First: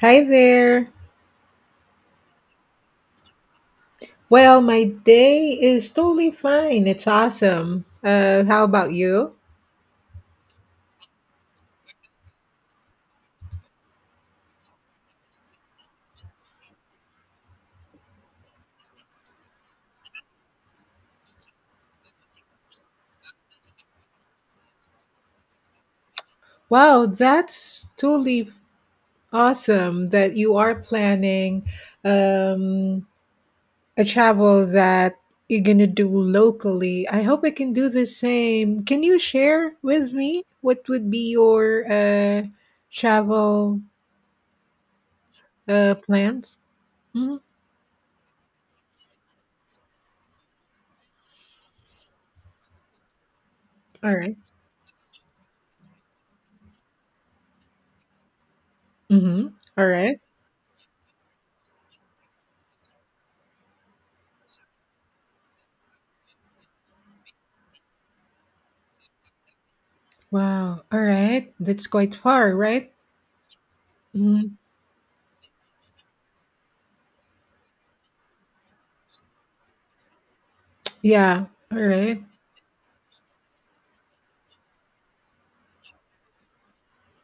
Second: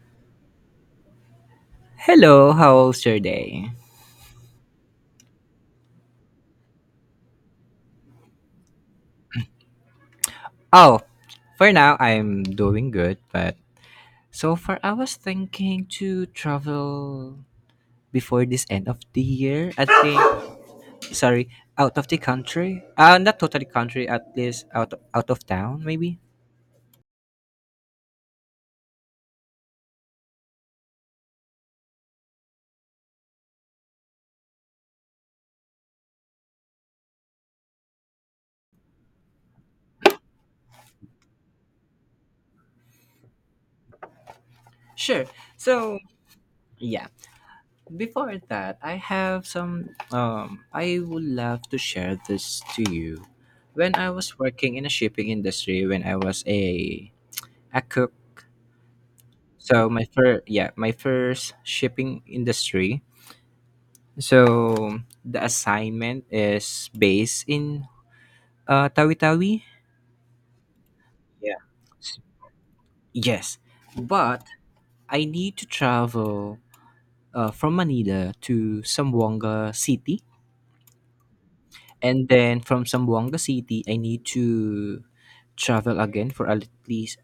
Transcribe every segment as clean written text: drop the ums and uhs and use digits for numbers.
Hi there. Hello, how's your day? Well, my day is totally fine. It's awesome. How about you? Oh, for now I'm doing good, but so far I was thinking to travel before this end of the year. I think, sorry, out of the country. Not totally country, at least out of town, maybe. Wow, that's totally awesome that you are planning um, a travel that you're going to do locally. I hope I can do the same. Can you share with me what would be your travel Sure. So plans? yeah, Mhm. before that I have some. I would love to share this to you. When I All right. was working in a shipping industry, when I was a cook. Mm-hmm. All So my right. first, yeah, my first shipping industry. So the assignment is based in Tawi Tawi. Wow. All right. Yeah. That's quite S- far, right? Yes, but Mm, I need to travel from Manila to Sambuanga City, yeah. All right. and then from Sambuanga City, I need to travel again for at least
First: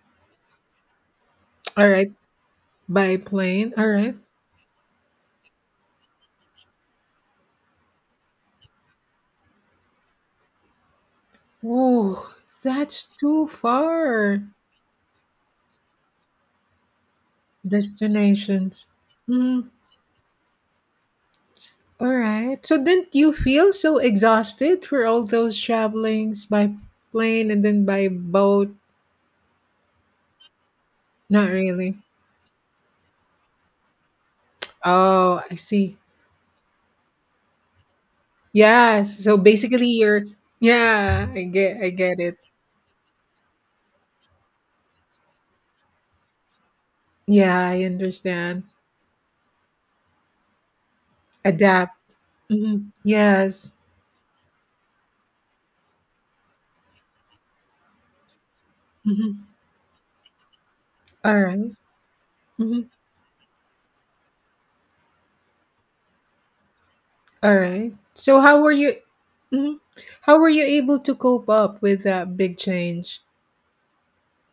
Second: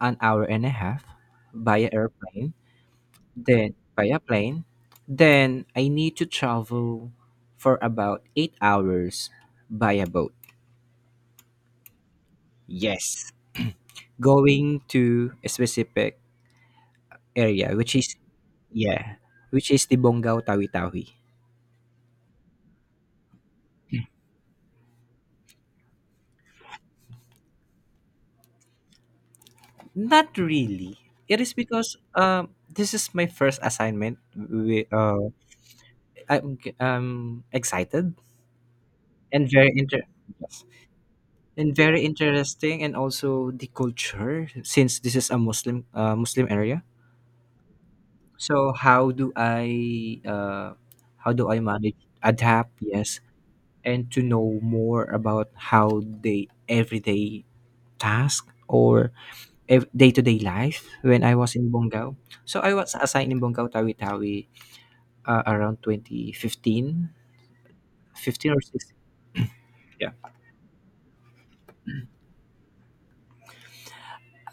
an hour and a half via All right. airplane, By then plane. All by right. a plane. Then I need to travel for about 8 hours by a boat. Oh, that's Yes, too far. going to a specific area, which is, Destinations. yeah, Mm, which is the Bonggao Tawi Tawi. all right. So didn't you feel so exhausted for all those travelings by plane and then by boat? Not really. It Not is because really. This is my first assignment. We, Oh, I see. I'm excited Yes. So and very basically inter you're yeah, I and get I very get it. interesting, and also the culture, since this is a Muslim Muslim area. Yeah, I understand. So how do I manage, Adapt. adapt? Mhm. Yes, Yes. and to know more about how they everyday task, or Mhm. day to day life when I All was in right. Bonggao. So I Mhm. was assigned in Bonggao Tawi Tawi around 2015, All right. So 15 how or were you? 16. Mhm. Yeah. How were you able to cope up with that big change?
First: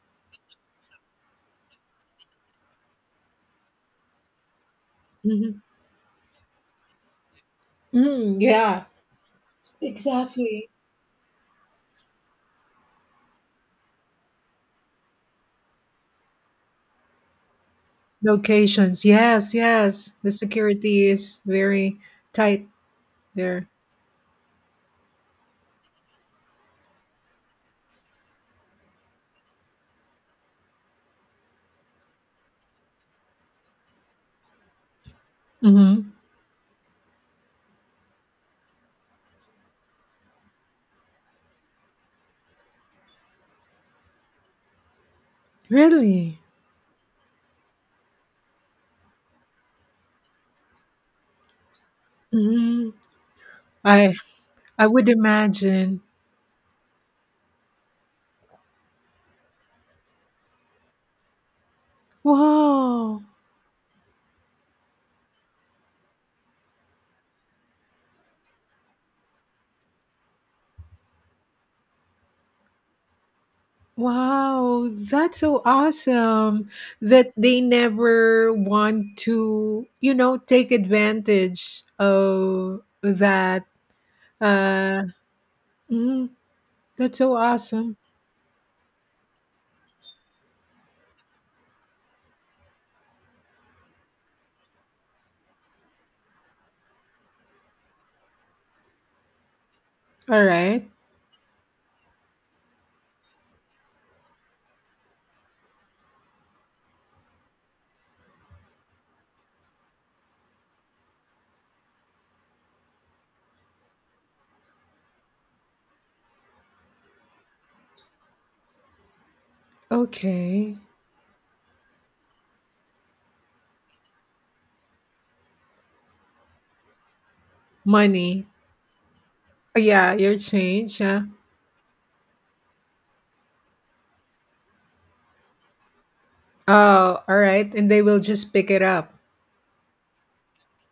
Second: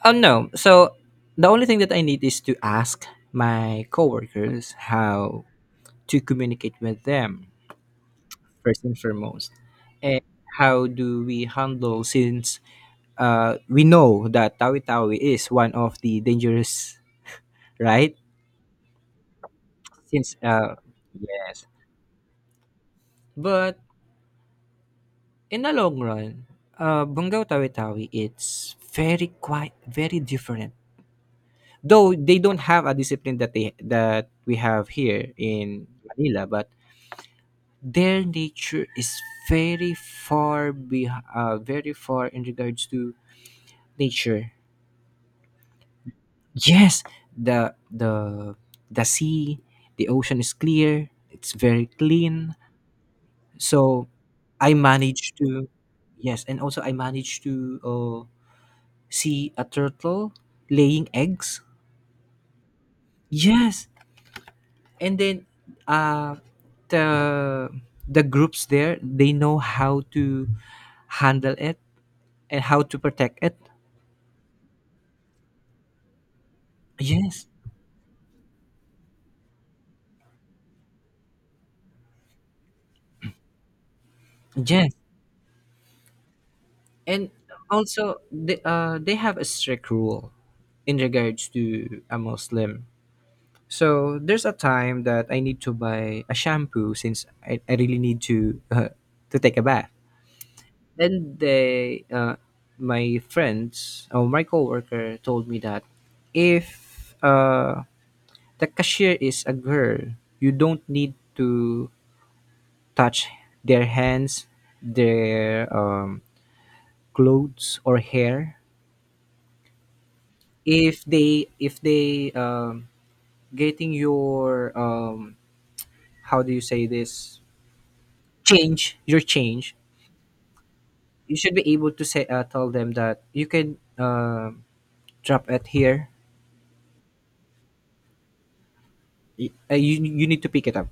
Oh no. So the only thing that I need is to ask my coworkers how Hmm. to communicate with them, Hmm, yeah, first and foremost, and exactly. how do we handle, since we know that Tawi Tawi is one of the dangerous, right? Locations. Yes, yes. The Since security is yes, very tight there. but in the long run, Bungaw Tawi Tawi, it's very, quite very different. Though they don't have a discipline that we have here in Hmm. Manila, but their nature is very far in regards to nature. Really? Yes, the the the sea, the ocean is clear. It's very clean. Hmm. So I I I would managed to, imagine. yes, and also I managed to see a turtle laying eggs. Whoa. Yes, and then uh, the the groups there, they know how to handle it and how to protect it. Wow, that's so awesome that Yes, they never want to, you know, take advantage of that. yes. Uh, mm, that's And so awesome. also they, have a strict rule in regards to a Muslim. So there's a time that I need to buy a shampoo, since I really need to to take a bath. All right. Then they, my friends or my coworker told me that, if the cashier is a girl, you don't need to touch their hands, their clothes or hair. Okay. If they getting your, how do you say this, Money. change, your change, Oh, yeah, your change. Huh? you should be able to say, tell them that you can drop it here. Oh, all right. And they will just pick it up. You need to pick it up.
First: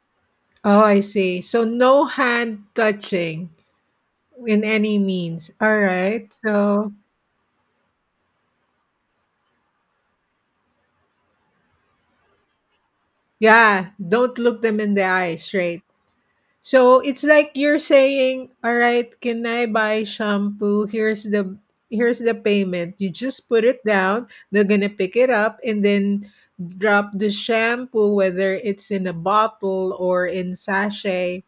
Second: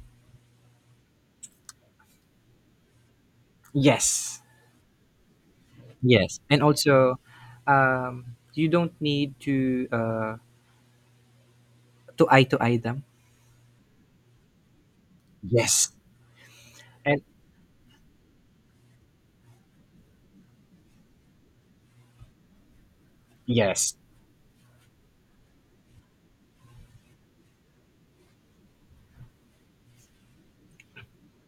Oh, I see. So no hand touching Yes, in any means. All right. yes. And So, also, you don't need to eye them. yeah, don't look them in the eye straight. Yes, So and it's like you're saying, "All right, can I buy shampoo? Here's the payment." You just put it yes, down, they're going to pick it up and then drop the shampoo whether it's in a bottle or in sachet,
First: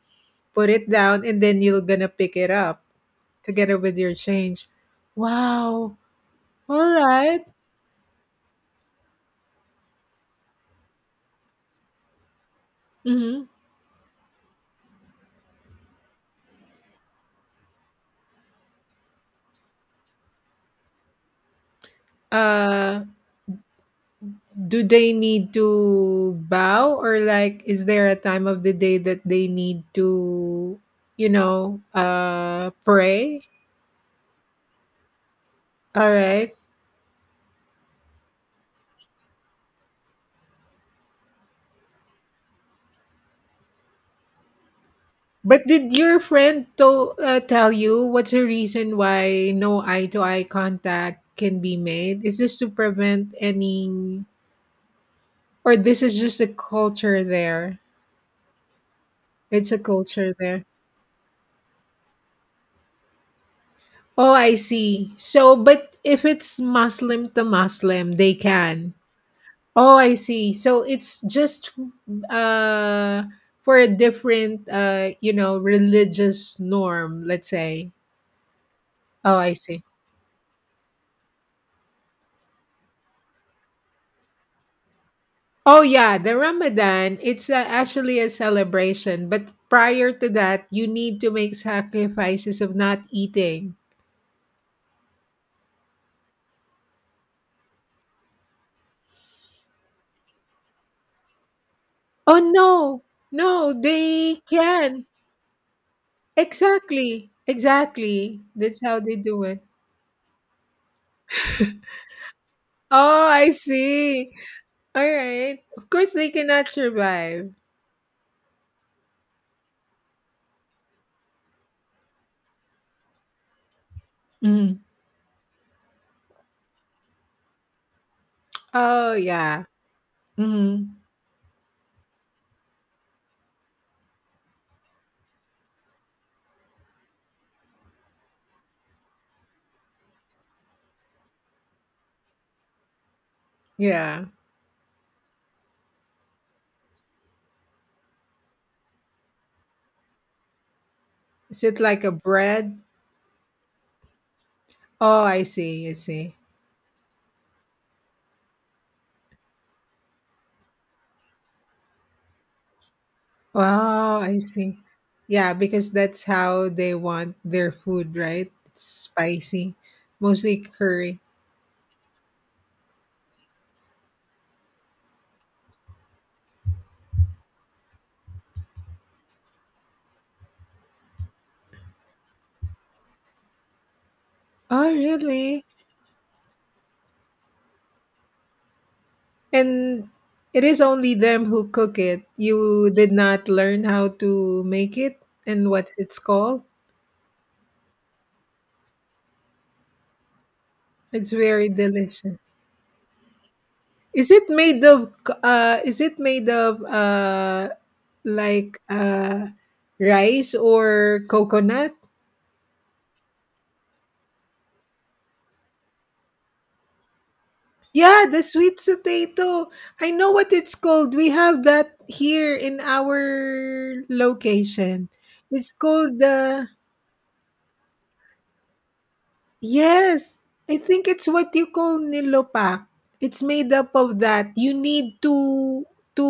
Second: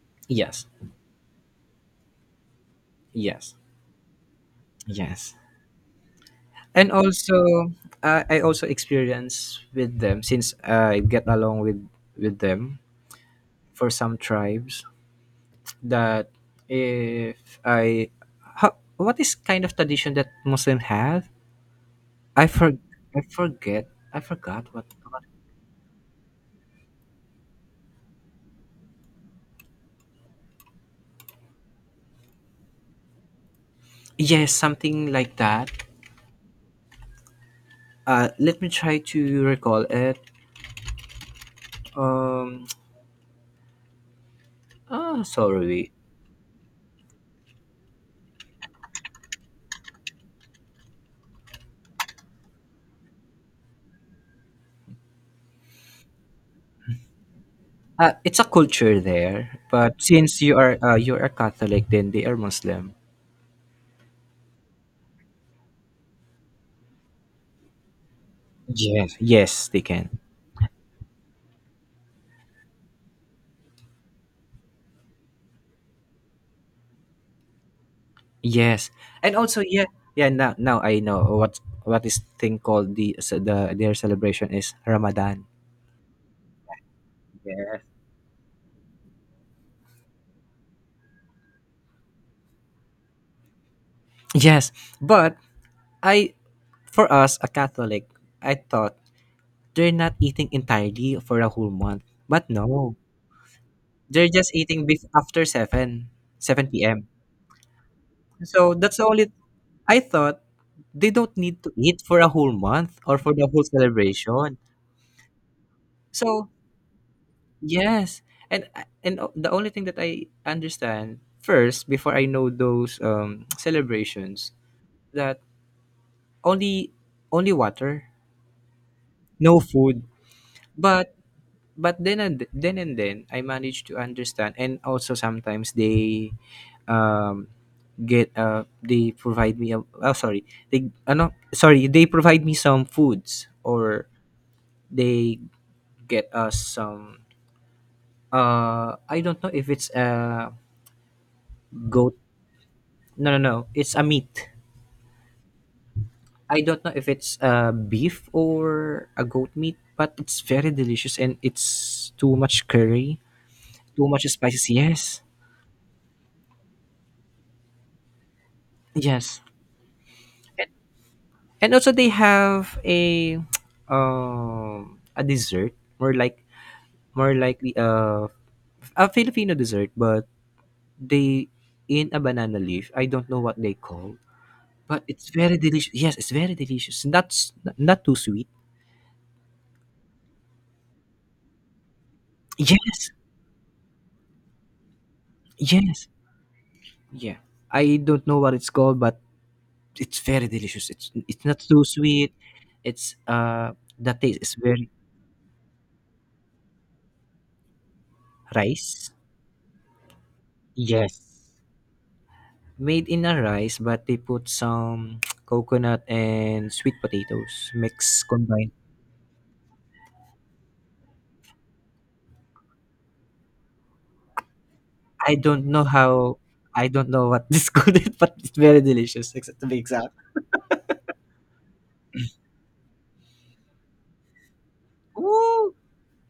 put yes, it down and then you're going to pick it up yes, together with your change. yes. Wow. All And right. also I also experience with them, since I get along with them. Mhm. For some tribes, that if what is kind of tradition that Muslim have. i for Uh, I forgot do what. they What? need to bow or like is there a time of the day that they need to, you know, pray? Yes, something like that. All right. Let me try to recall it. um But did Sorry. your friend tell you what's the reason why no eye to eye contact can be made? Is this to prevent any or this is just a culture there? It's a culture there, It's a but culture since there. You are Catholic, then they are Muslim. Oh, I see. So, but if it's Muslim to Muslim, they can. Yes, yes, they Oh, can. I see. So it's just uh for a different you know religious norm, let's say. Yes, and Oh, I also, see. yeah, yeah. Now, I know what is thing called, the, so the, their celebration is Ramadan. Oh yeah, the Ramadan, it's Yes. actually a celebration, but prior to that, you need to make sacrifices of not eating. Yes, but I, for us a Catholic, I thought they're not eating entirely for a whole month. Oh But no, no. No, they're they just eating can. After seven p.m. Exactly. Exactly. So That's that's how the they only, do it. I thought they don't need to eat for a whole month, or Oh, for the I whole see. celebration. All right. Of course they So, cannot survive. yes, and o the only thing that I understand first, before I know those, celebrations, that only, water, Oh, no yeah. food, Mhm. but but then, and then I managed to understand. And also sometimes they, um, provide me a, oh, sorry, they ano, sorry, they provide me some foods, or Yeah. they get us some, I don't know if it's a Is it like a goat. bread? No, no, no. It's a meat. Oh, I see. I see. I don't know if it's a beef or a goat meat, but it's very delicious, and it's too much curry, too Oh, much I spices. see. Yes, Yeah, because that's how they want their food, right? It's yes. spicy, mostly And, curry. Also they have a a dessert, more like more likely a Filipino dessert, but they, in a banana leaf. I don't know what they call, Oh, but it's very really? delicious. Yes, it's very delicious. Not too sweet. And it is only them who cook it. You Yes, did not learn how to make it and what's yes. it's called? Yeah, I don't know what it's called, but it's very delicious. It's It's it's not very too sweet. delicious. It's, the Is taste it is made very, of is it made of like rice. uh rice or Yes, coconut? made in a rice, but they put some coconut and sweet potatoes, mix Yeah, the combined. sweet potato. I know what it's called. We have that here in our location. I don't It's know called how. the... I don't know what this called it, but it's very delicious. Except to be exact. Yes, I think it's what you call nilopa. It's made up of that. You need Ooh. To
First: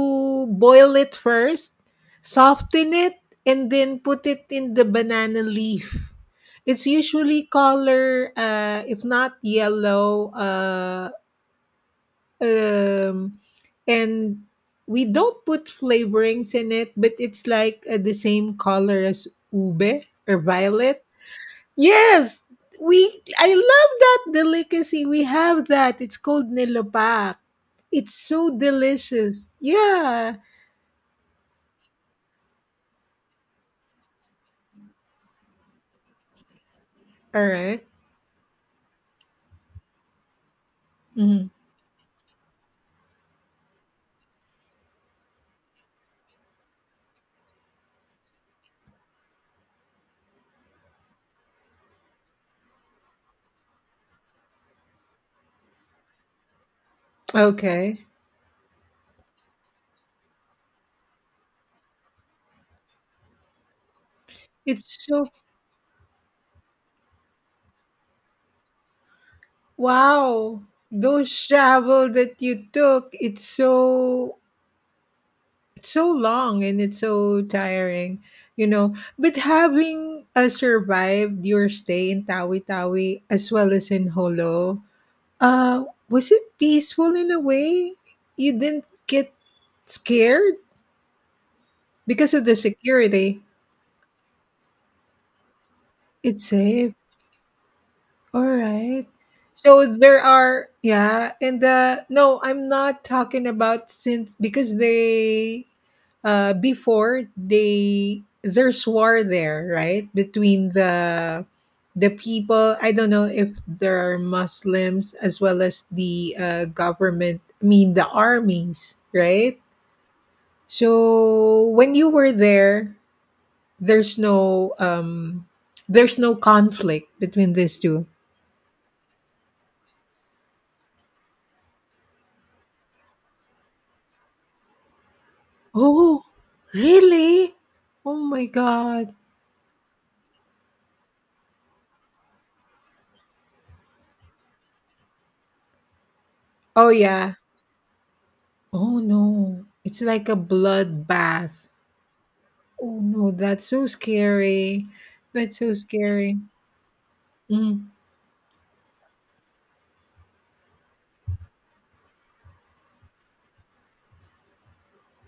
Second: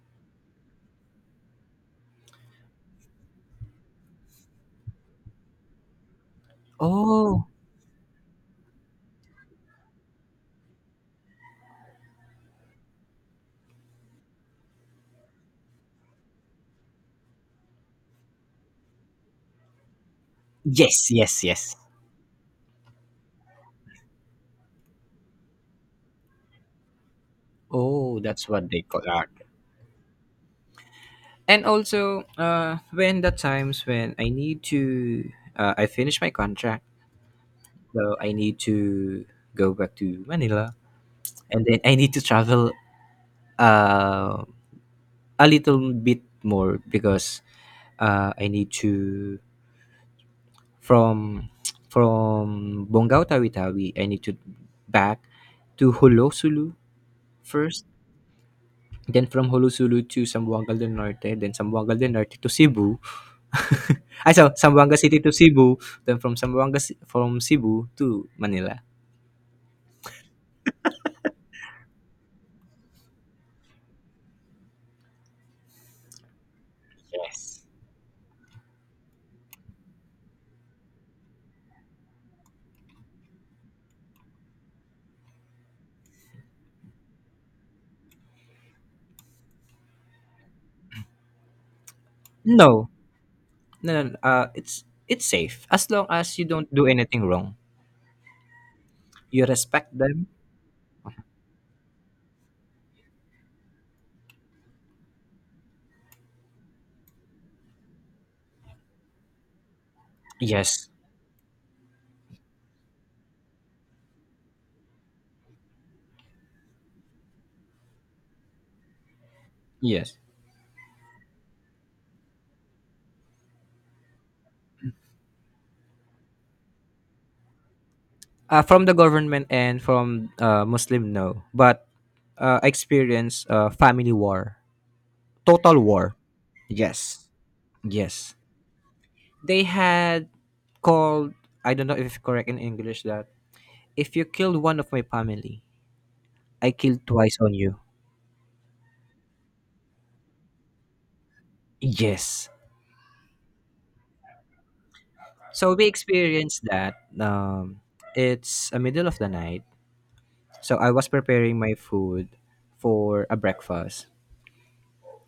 boil it first, soften it, and then put it in the banana leaf. It's usually Oh. color, if not yellow, um, and we don't put flavorings in it, but it's like the same color as ube or violet. Yes. Yes. Yes. Yes, we I love that delicacy. We have that. It's called nilapak. It's Oh, that's so what they call art. delicious. Yeah. And also when the times when I need to, I finish my contract, All right. so I need to go back to Manila. Mhm. And then I need to travel uh, a little bit more, because I need to, from from Bonggao Tawi-Tawi I need to back to Holosulu first, Okay. then from Holosulu to Sambuagal del Norte, then Sambuagal del Norte to Cebu. I saw Zamboanga It's City so to Cebu, then from Cebu to Manila. wow. Those travel that you took, it's so long and it's so tiring, you know. But having survived your stay in Tawi Tawi as well as in Holo, Uh, was it peaceful in a way? You didn't get scared because of the No, security. no, no, no. It's safe as long as It's you don't do safe. anything wrong. All right. You So respect there them. are yeah, and no, I'm not talking about since because they before they there's war there, right? Between Yes, the people, I don't know if there are Muslims as well as the government, I mean the armies, right? yes. So when you were there, there's no um there's no conflict between these two. From the government and from Muslim, no. But experience family war, total war. Oh, Yes, really? Oh yes. my god. They had called. I don't know if it's correct in English, that if you killed one of my family, I Oh killed yeah. twice on you. Oh no. It's like a bloodbath. Yes. Oh no, that's so scary. That's so So we scary. experienced that. Mm. It's a middle of the night. So I was preparing my food for a breakfast,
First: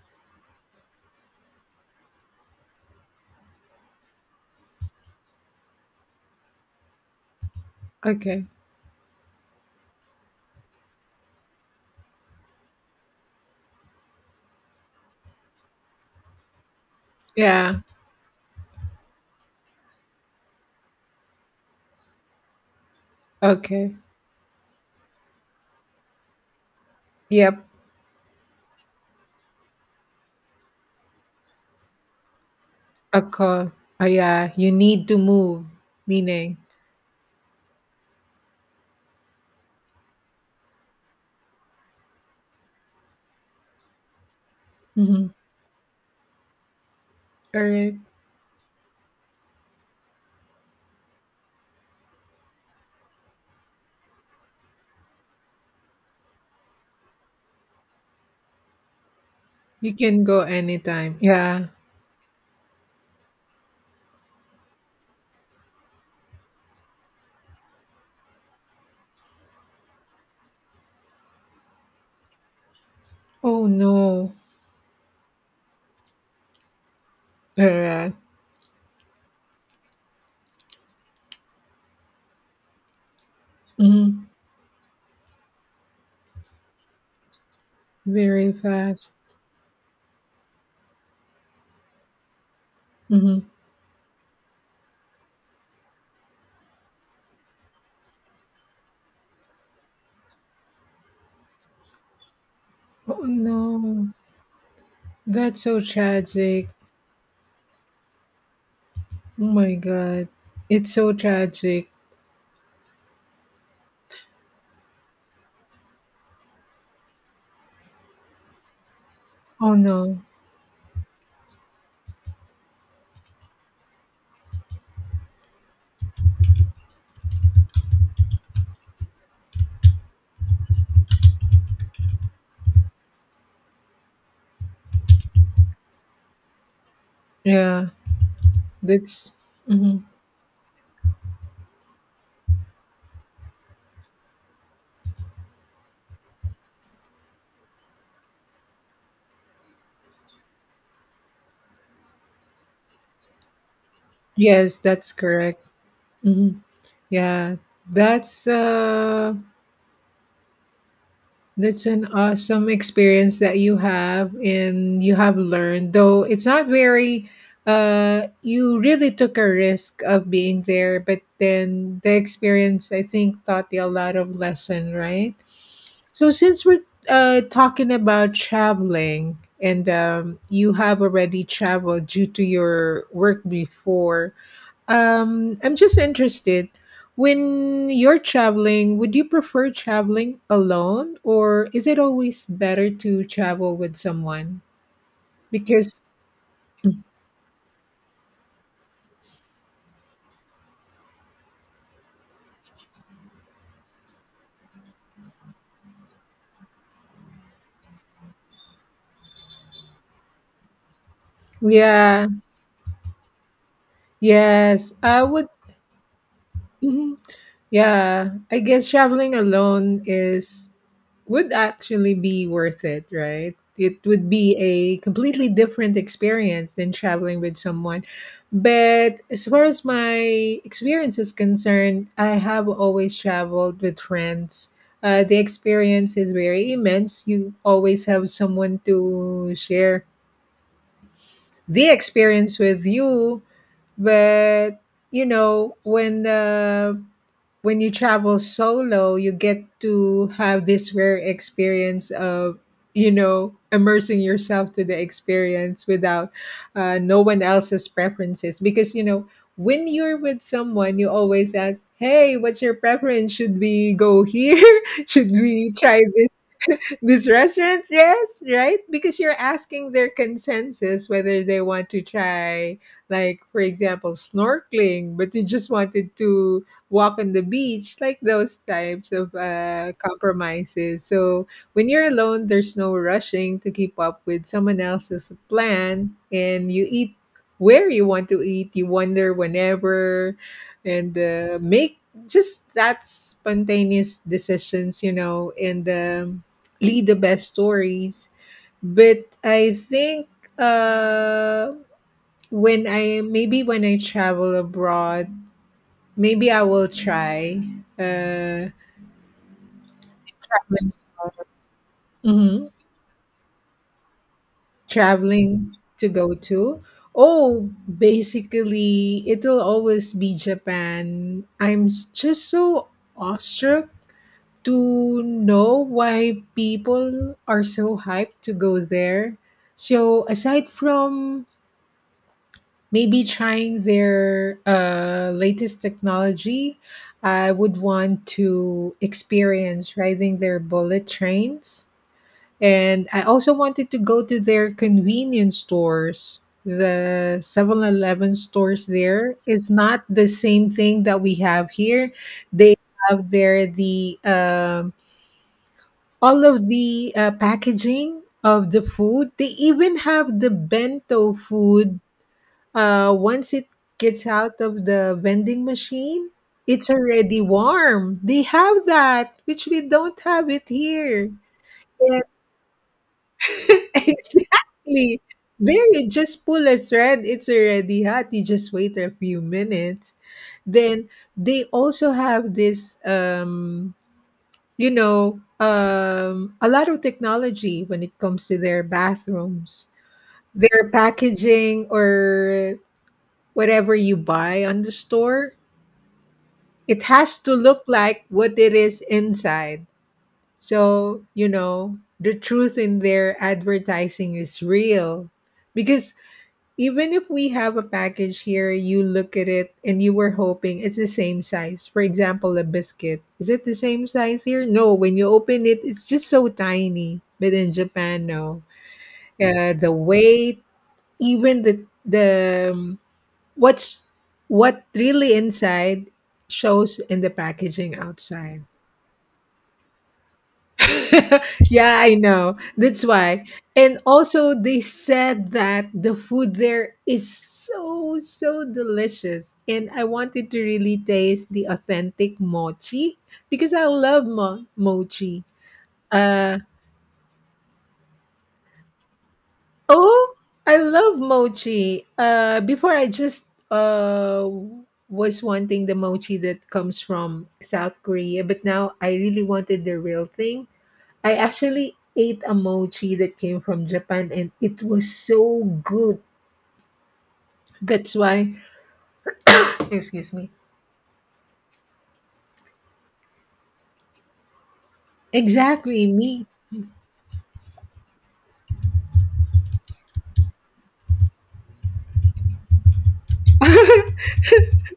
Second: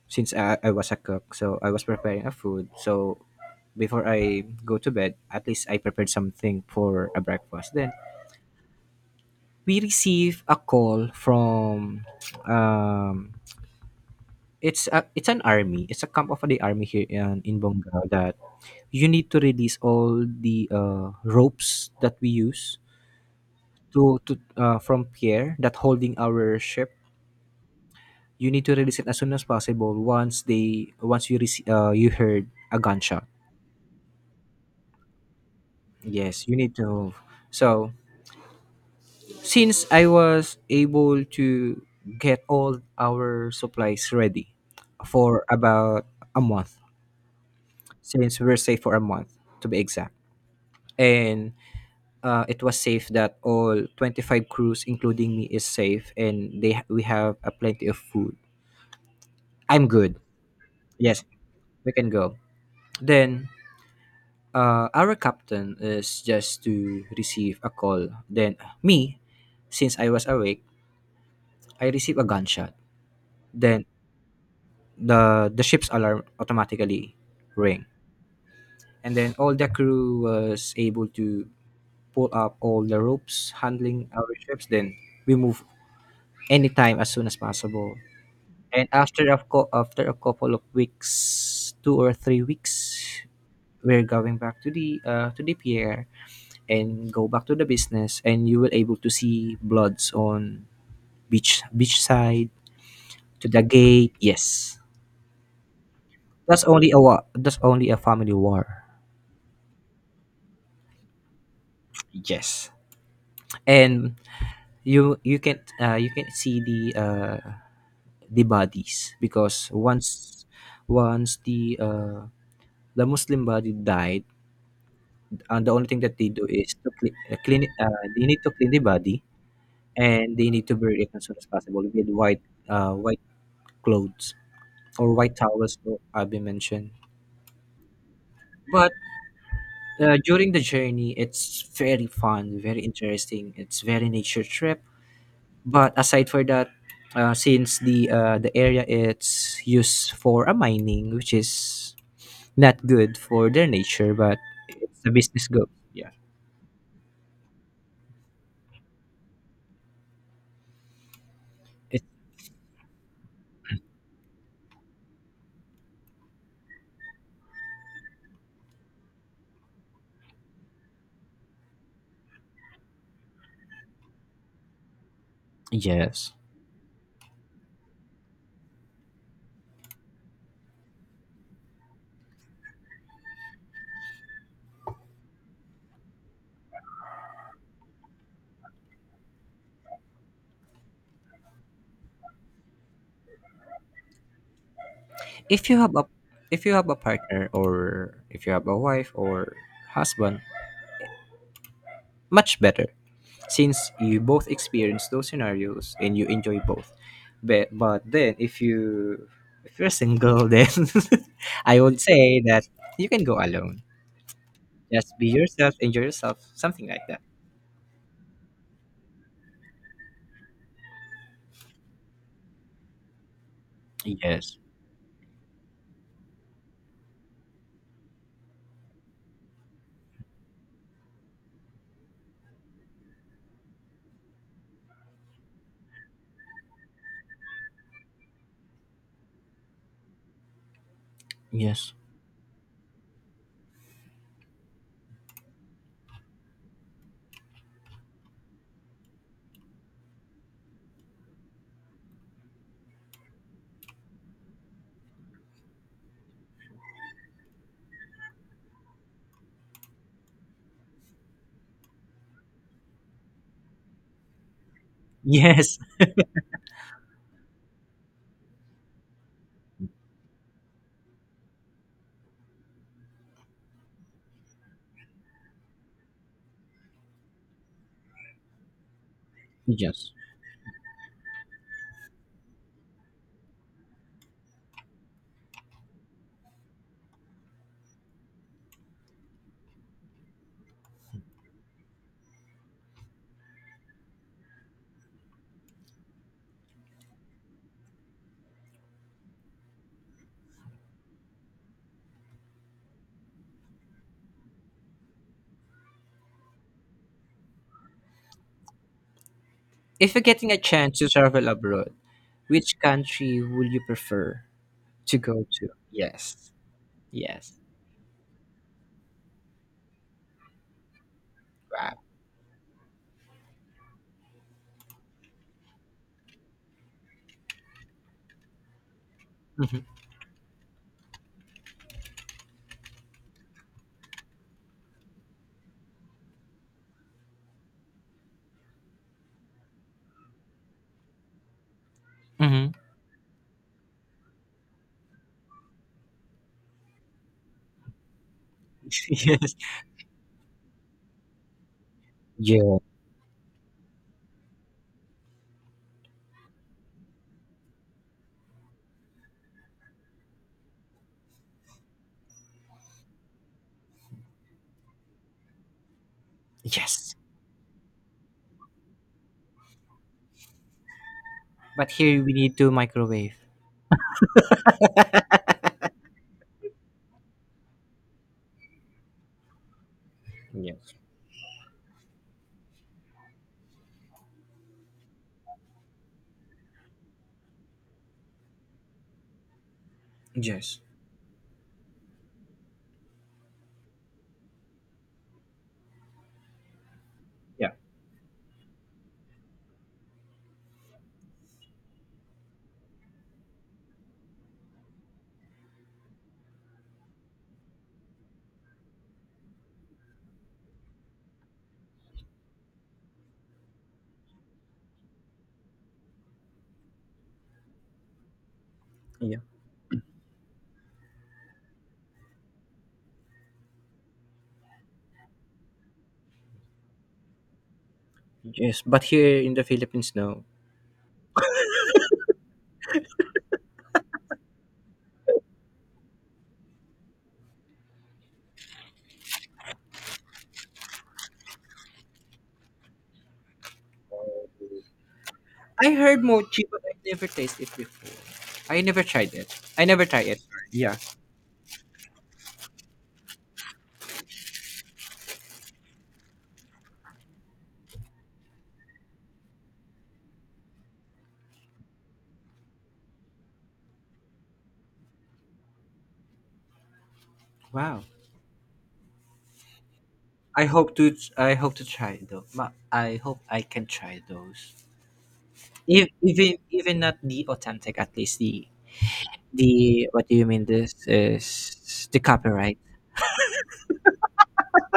since I was a cook. So I was preparing a food. So before I go to bed, at least I prepared something for a breakfast. Then Okay. we receive a call from, um, it's an army. It's a camp of the army here in Yeah. Bonggao, that you need to release all the ropes that we use Okay. To from Pierre that holding our ship. Yep. You need to release it as soon as possible. Once you you heard a gunshot. Okay. Oh yeah, you need to move, Yes, meaning. you need to move. So since I was able to get all our supplies ready Mhm. for about a month, All right. since we're safe for a month to be exact, and it was safe that all 25 crews, including me, is safe, and they we have a plenty of food. I'm You good. can go anytime. Yes, Yeah. we can go. Then our captain is just to receive a call. Then me, since I was awake, I receive a gunshot. Oh Then no. the ship's alarm automatically rang, Alright. and then all the crew was able to pull up all the ropes handling Mhm. our ships. Then we move anytime as soon as possible. Very And fast. After a couple of weeks, 2 or 3 weeks, Mhm. we're going back to the, pier, and go back to the business, and you will able to see bloods on beach side, Oh to the no. gate. Yes, That's so that's tragic. only a war, that's only a family war. Oh my god. It's so tragic. Yes. And you can, you can see the, the bodies, because Oh no. Once the, the Muslim body died, and the only thing that they do is to clean it, they need to clean the body, and they need to bury it as soon as possible with white, uh, white clothes, or White Towers, so Abby mentioned. Yeah. But That's mhm. During the journey, it's very fun, very interesting. It's very nature trip. But aside for that, since the, area it's used for a mining, which is not good for their nature, but Yes, it's a that's business, correct. go. Yeah. Mhm. Yeah. That's uh That's It, an awesome experience that you have and you have learned, though it's not very you really took a risk of being there, but then the experience I think taught you a lot of lesson, right? So yes. since we're uh talking about traveling and you have already traveled due to your work before, I'm just interested. When you're traveling, would you prefer traveling alone or is it always better to travel with someone? If you have Because a if you have a partner, or if you have a wife or husband, much better, since you both experience those scenarios and you enjoy both. But, then, if you if you're single, then I would yeah, say that you can go alone, yes, just I be would yourself, enjoy yourself, something like mhm. that. Yeah, I guess traveling alone is would actually be worth it, right? It would be Yes, a completely different experience than traveling with someone. But as far as my experience is concerned, I have always traveled with friends. The experience is very immense. You always have someone to share the yes. experience with you. But, you know, when you travel solo, you get to have this rare experience of, you know, immersing yourself to the experience without no one else's preferences. Because, you know, when you're with someone, you always ask, hey, what's your preference? Should we go here? Should we Yes, try this restaurant, yes, right? Because you're asking their consensus whether they want to try, like, for example, snorkeling, but you just wanted to walk on the beach, like those types of yes. compromises. So when you're alone, there's no rushing to keep up with someone else's plan, and you eat where you want to eat, you wander whenever, and make just that spontaneous decisions, you know, and lead the best stories. But I think uh, when I maybe when I travel abroad, maybe I will try uh, If you're getting a traveling. chance to travel abroad, Mhm, which country would you prefer to go to? traveling to go Yes, to. yes. Oh, basically, it'll always be Japan. Wow. Just so awestruck to know why people are so hyped to go there. Hmm. So, aside from maybe trying their latest technology. I would want to experience riding their bullet trains. Hmm. And I also wanted to go to their convenience stores. The 7-Eleven stores there Yes, is not the same thing that we have here. They yeah, have there the all of the packaging of the food. They even have the bento food once it gets out of the vending machine, it's yes. already warm. They have that, which we don't have it here. But And here we need to microwave. exactly. There, you just pull a thread, it's already hot. You just wait a few minutes. Yes, Then they also have this, you know, a lot of technology when it comes to their bathrooms. yes. Their packaging or whatever you buy on the store it has to Yeah. look like what it is inside. So, you know, the truth in their advertising is real. Because even if we have a package here, you look at it and you were hoping it's the same size. For example, a biscuit. Is it the same size here? No. When you open it, it's just so tiny. But in Japan, no. Yeah. The weight, even the what's what really inside shows in the packaging outside. Yes, but here in the Philippines, no. Yeah, I know. That's why. And also, they said that the food there is so, so delicious. And I wanted to really taste the authentic mochi because I love mochi. I heard Uh, mochi, but I never tasted it before. I never tried it. I never tried oh, it. I Yeah. love mochi. Before I just was wanting the mochi that comes from South Korea, but now I really wanted the real thing. I actually ate a mochi that came from Japan and it was so good. Wow. That's why, excuse me. I hope to. I hope to try it though. I hope I can try those. Exactly, If, me. even not the authentic, at least the what do you mean? This is the copyright.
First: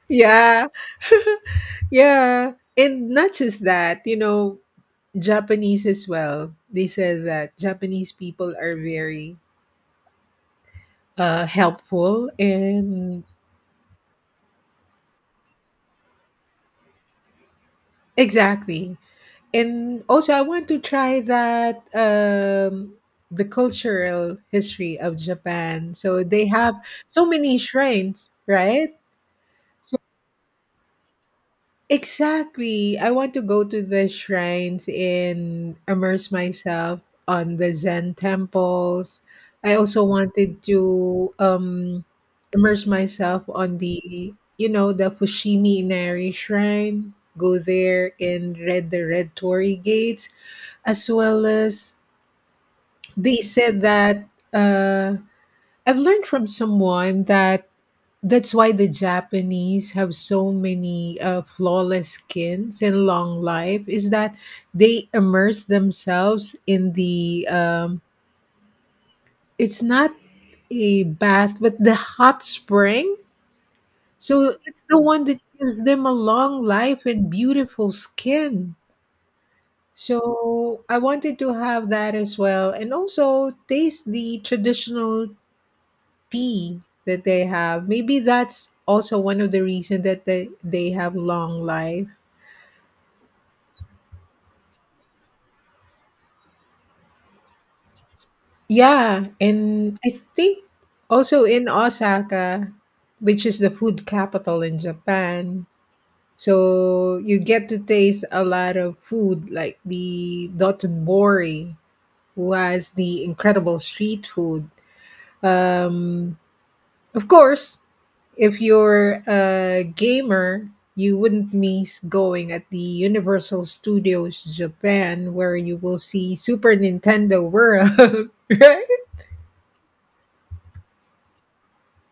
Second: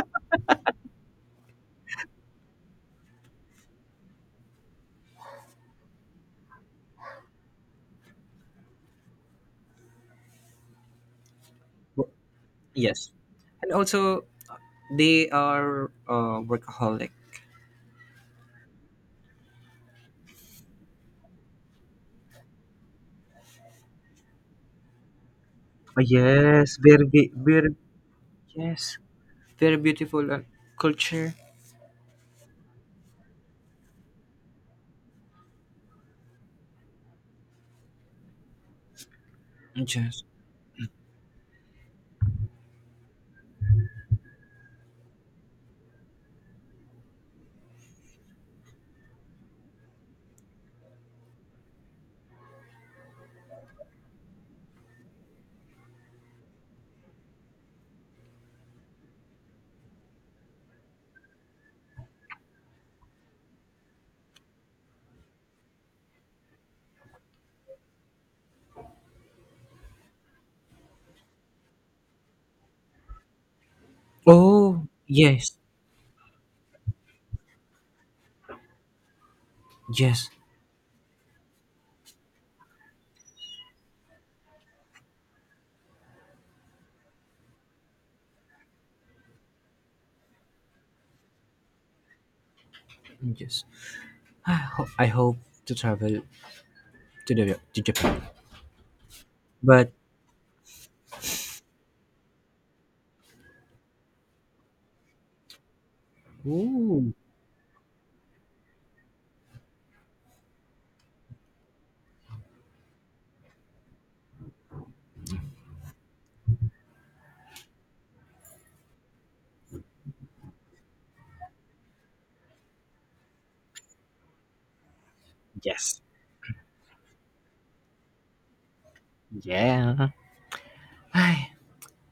Yeah. Yeah. And not just that, you know, Japanese as well. They said that Japanese people are very W- helpful Yes. and And also, they are workaholic. exactly. And also, I want to try that the cultural history of Japan. Oh, So they have yes, very, so many very, shrines, right? yes. Very So beautiful culture. exactly, I want to go to the shrines and immerse myself on the Zen temples. I also Yes. wanted to immerse myself on the you know the Fushimi Inari Shrine. Go there and read the Red Torii Gates as well as they said that uh, I've learned from someone that that's why the Japanese have so many flawless skins and long life is that they immerse themselves in the it's not a bath but the hot spring. So it's Oh the one that yes, gives them a long life and beautiful skin. yes, So I wanted to have that as well, and also taste the traditional tea that they have. Maybe that's also one of the reasons that they have long life. yes. I hope to travel to Japan. Yeah, But and I think also in Osaka, which is the food capital in Japan, ooh, so you get to taste a lot of food like the Dotonbori, who has the incredible street food. Um, Of course, if you're a gamer, you wouldn't miss going at the Universal Studios Japan where you will yes, see Super Nintendo World, right? yeah. I,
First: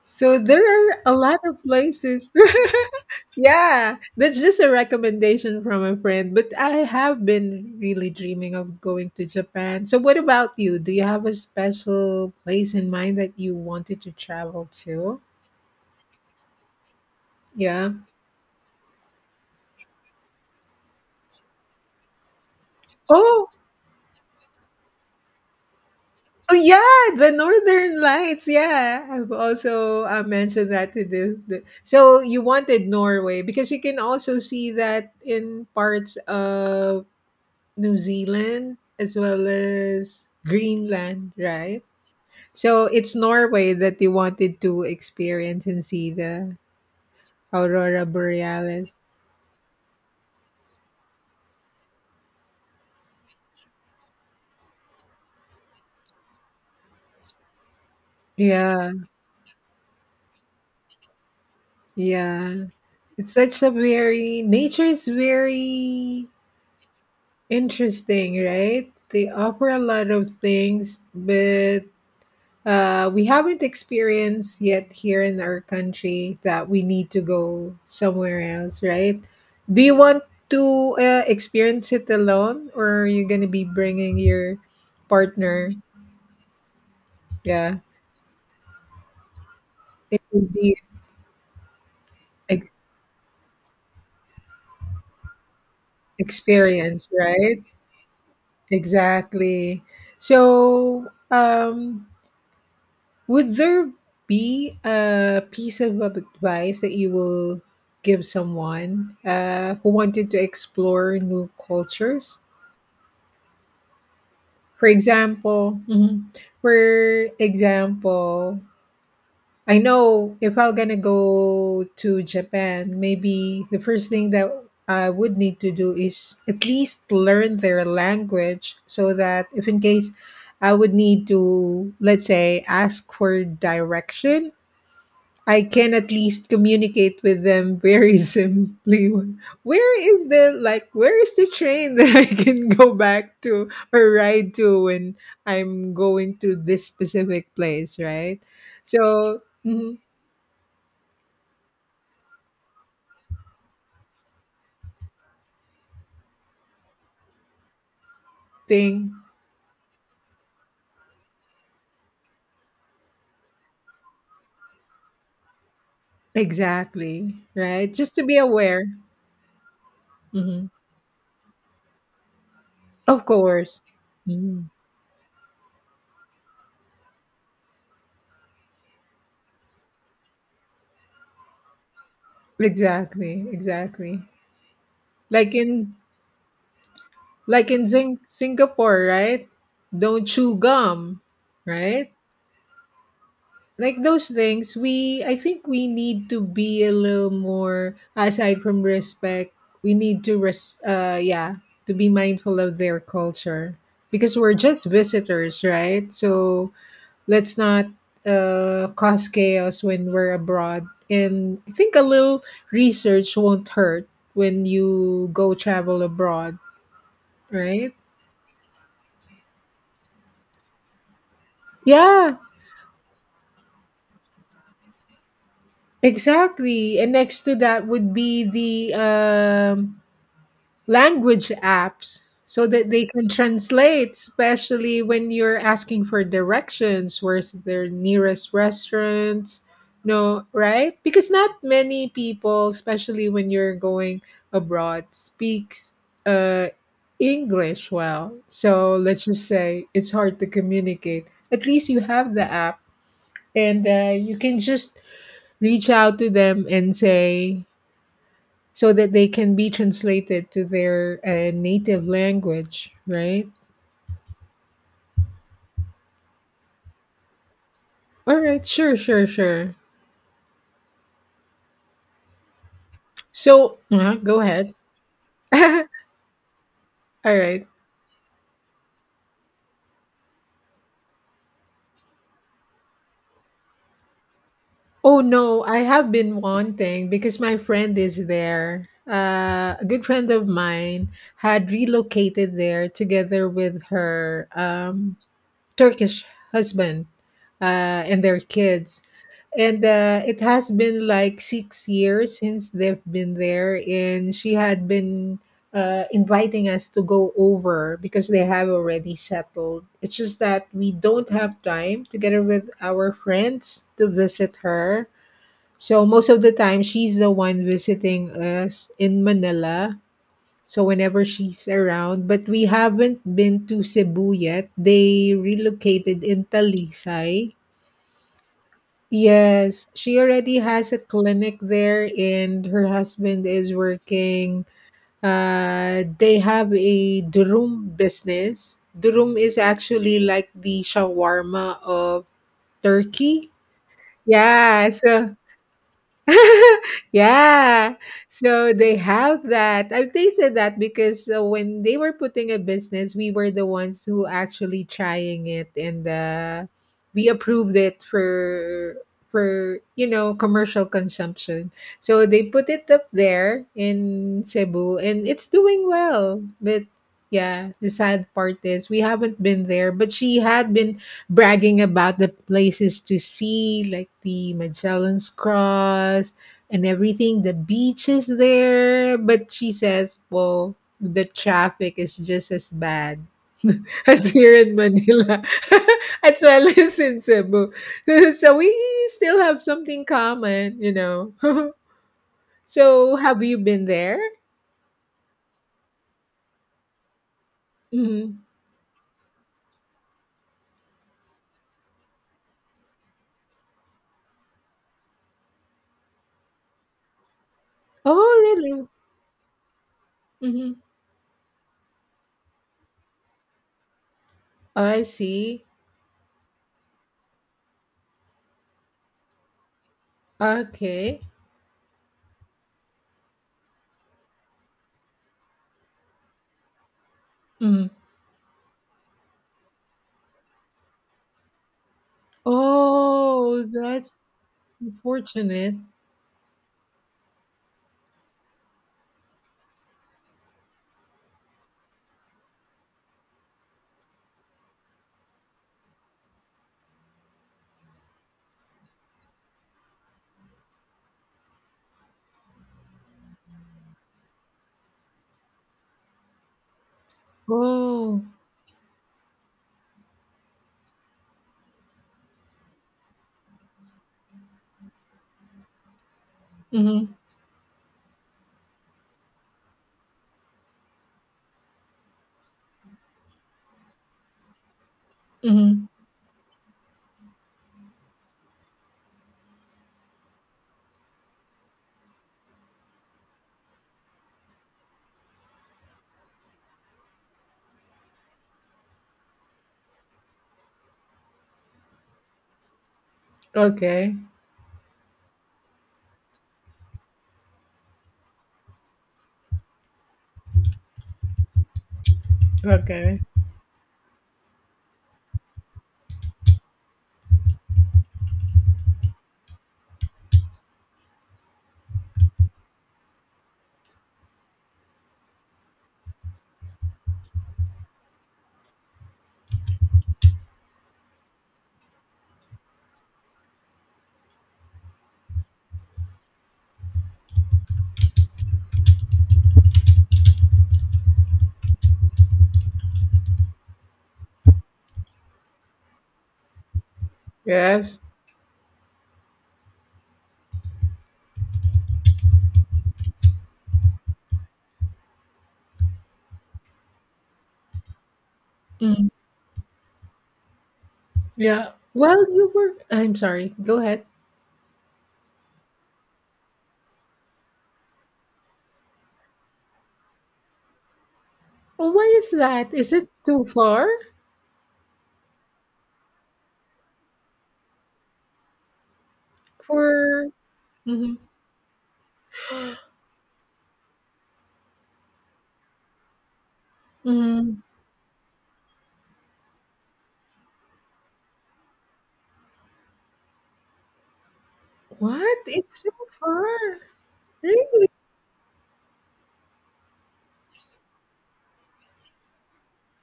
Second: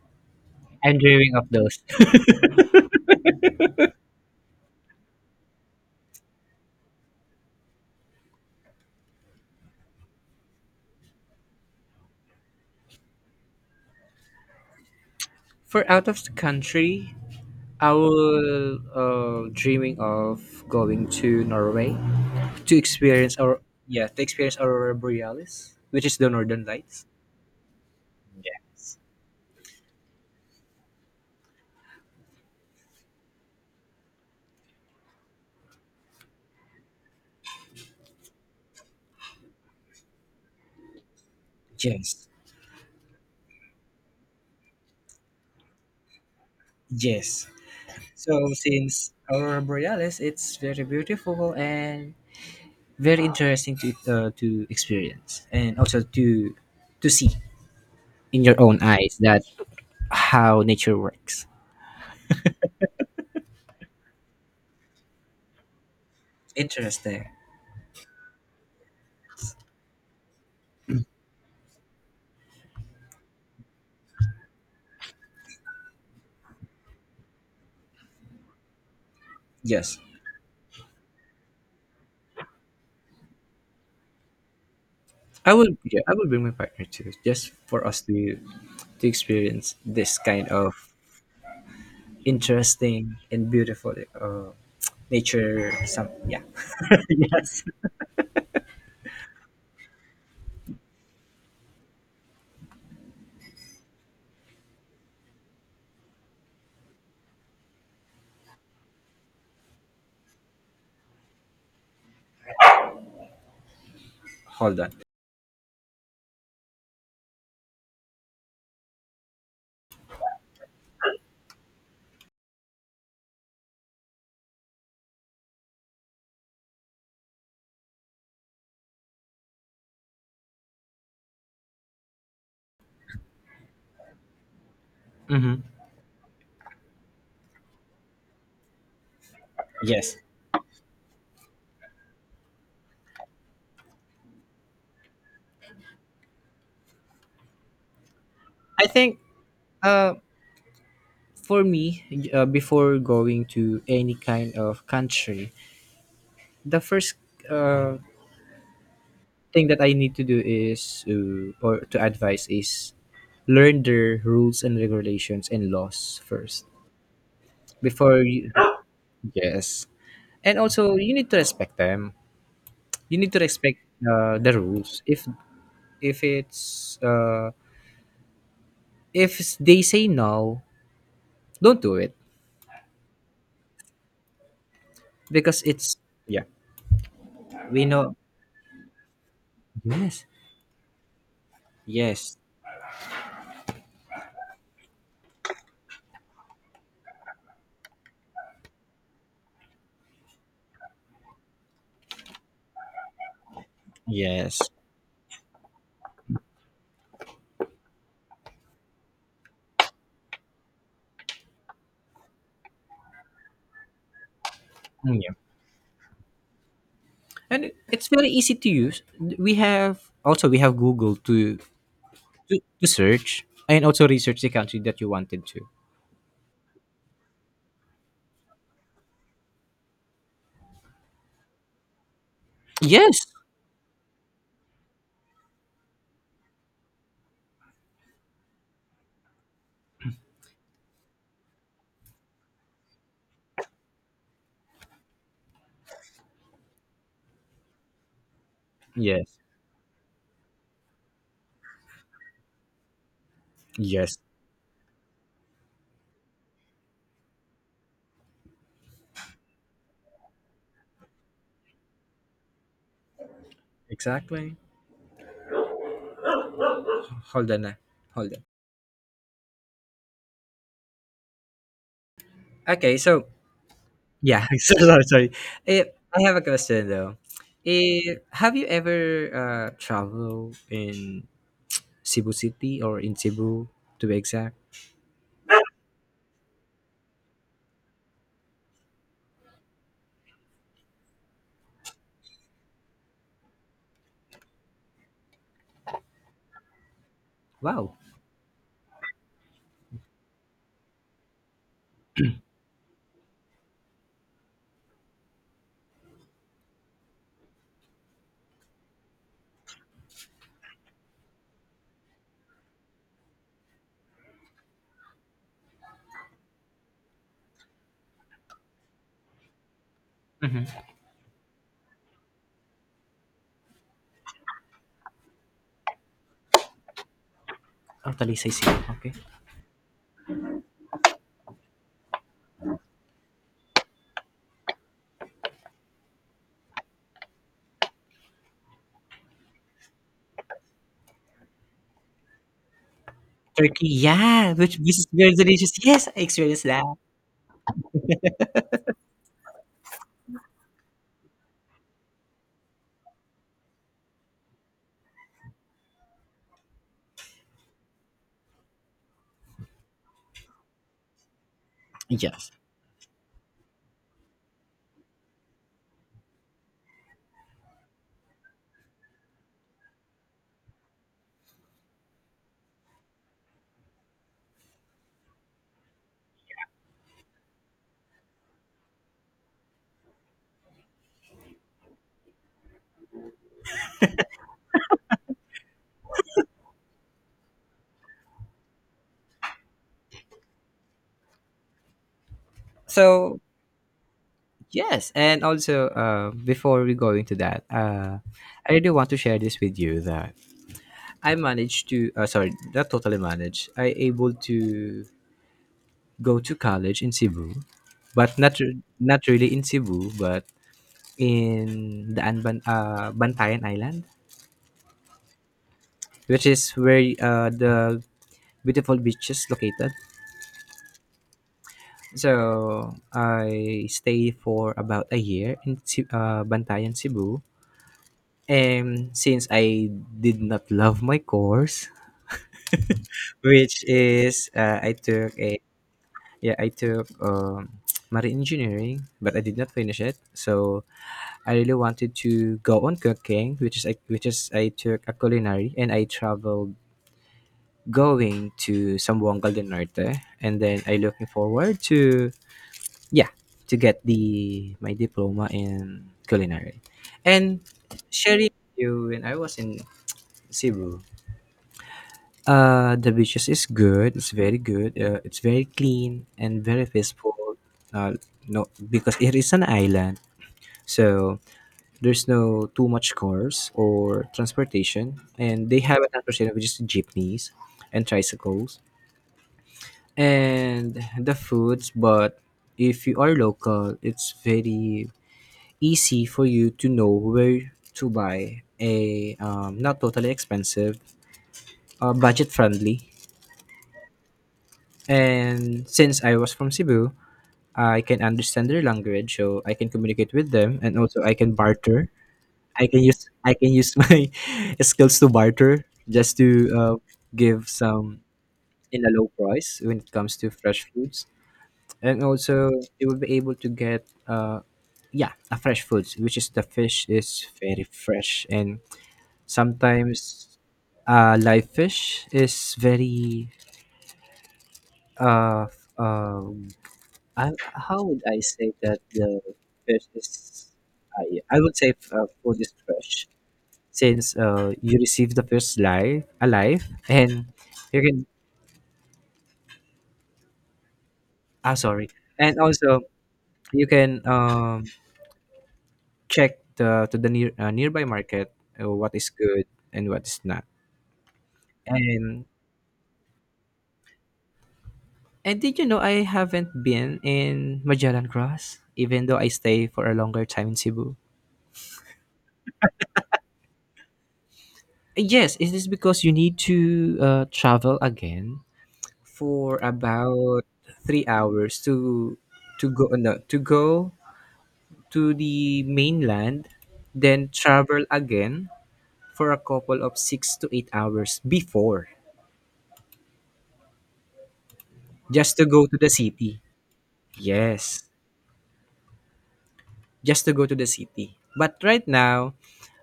So there I'm are a dreaming lot of of those. places. Yeah, that's just a recommendation from a friend, but I have been really dreaming of going to Japan. So what about you? Do you have a special place in mind that you wanted to travel to? For out of the country, Yeah. I will dreaming of going to Norway to experience Oh. our yeah, to experience aurora borealis, which is the Oh northern lights. yeah, the Northern Lights. Yes, Yeah, I've also mentioned that to the. So you wanted Norway because you can also see that in parts of New Zealand as well as Greenland, right? yes, So it's Norway that you wanted to experience and see the yes. aurora So borealis. since Aurora Borealis, it's very beautiful and very interesting to experience, and also to see in your own Yeah, eyes that how nature works. yeah. It's such a very nature is very Interesting. interesting, right? They offer a lot of things, but we haven't experienced yet here in our country that we need to go somewhere else, right? Do you Yes, want to experience it alone, or are you going to be bringing your I partner? would. Yeah, I would bring my partner too, just Yeah, for us to experience this it will kind of be ex- interesting and beautiful nature. Some yeah. experience, right? Yes. Exactly. So, would there be a piece of advice that you will give someone who wanted to explore new cultures? Hold For on. example, mhm. For example, I know if I'm gonna go to Japan, maybe the first thing that I would need to do is at least learn their language so that if in case I would need to, let's say, ask for direction I Hmm. can at least communicate with them very simply. Where Yes, is the like where is the train that I can go back to or ride to when I'm going to this specific place, right? I think. So mhm, Uh, for me, before going to any kind of country, the first, uh, thing thing that I need to do is, or to advise is, learn their rules and regulations and laws first exactly, right? Just before to be you. aware. Yes. And Mhm. also, you need to respect them. You Of need to respect, course. The Mhm. rules. If it's, if they say no, don't do it, Exactly, exactly. Like because in it's yeah. like We in know. Singapore, right? Don't Yes, chew gum, right? yes, Like those things, we I think we need to be a little more aside from respect, we need to yeah, to be mindful of their culture because we're yes. just visitors, right? So let's not cause chaos when we're abroad, and I think a little research won't hurt when Mm, you yeah. go travel abroad, And right? it's very easy to use. We have, also we have google, to Yeah, to, to search and also research the country that you wanted to. exactly, and next to that would be the language apps so that they Yes, can translate, especially when you're asking for directions, where's their nearest restaurants, no, right? Because not many people, especially when you're going abroad, speaks uh, English well. So let's yes, just say it's hard to communicate. At least you have the app, and yes. you can just reach out to them and say, so that they can be translated to their native language, right? Exactly. Hold on, ah. Hold All on. right, sure, sure, sure. Okay, so So, go yeah. ahead. So, sorry, sorry. All Eh, I have a question though. right. Have you ever traveled in Cebu City or in Cebu, to be exact? Oh no, I have been wanting because my friend is there. A good friend of mine had relocated there together with her Turkish husband Wow. And their kids. And it has been like 6 years since they've been there, and she had been inviting us to go over because they have already settled. It's just that we don't have time together with our friends to visit her. So most of the time, she's the one visiting us in Manila. Mm-hmm. So whenever she's around, but we haven't been to Cebu yet. They relocated in Talisay. Totally say Cebu, okay. Yes, she already has a clinic there, and her husband is working. They have a durum business. Durum is actually like the shawarma of Turkey. Turkey, yeah, which Yeah, which is very so delicious. Yes, I experienced that. yeah. So they have that. I have tasted that because when they were putting a business, we were the ones who actually trying it and we approved it for you know commercial consumption. So they Yes. put it up there in Cebu and it's doing well. But yeah, the sad part is we haven't been there, but she had been bragging about the places to see, like the Magellan's Cross and everything, the beaches there. But she says, well, the traffic is just as bad as here in Manila, as well as in Cebu. So we still have something common, you know. So So have you been there? yes, and also, before we go into that, Hmm. I really want to share this with you that I managed to, sorry, not totally managed. I able to go to college in Cebu, but Oh, really? not really in Cebu, but Hmm. in the Anban Bantayan Island, I see. which is where the beautiful beach is located. Okay. So I stay for about a year in Bantayan, Cebu. Mhm. And since I did not love my course, Oh, which that's is, I took a unfortunate. yeah, I took, marine engineering, but I did not finish it. So I really wanted to go on cooking, which is I took a culinary, and I traveled going to Sambuanga del Norte, and then I looking forward to, yeah, to get the my diploma in culinary, and Oh. sharing with you when I was in Cebu. The beaches is good. It's very good. It's very clean and very Mhm. peaceful. Uh, no, because it is an island, so there's no too much cars or transportation, and they Mhm. have a transportation which is jeepneys and tricycles and the foods. But if you are local, it's very easy for you to know where to buy a, not totally expensive, budget friendly. Okay. And since I was from Cebu, I can understand their language, so I can communicate with them, and also I can barter. I can Okay. use I can use my skills to barter just to, uh, give some in a low price when it comes to fresh foods, and also you will be able to get, yeah, a fresh foods, which is the fish is very fresh, and sometimes live fish is very, uh, uh how would I say that the fish is? I would say food is fresh since you receive the fish live alive, and Yes. you can, sorry, and also you can check the to the near nearby market, Mm. what is good and what is not. Yeah. Well, And you were. I'm sorry. Go ahead. and did you know I haven't been in Magellan Cross even though I stay for a longer time in Cebu. Well, why is that? Is it too far Yes, is this because you need to, travel again for for? about Mhm. 3 hours to go, no, to go to the mainland, then Mhm. travel again for a couple of 6 to 8 hours before What? just to It's go so to the far. city. Really? Yes, just to go to the city. But right now,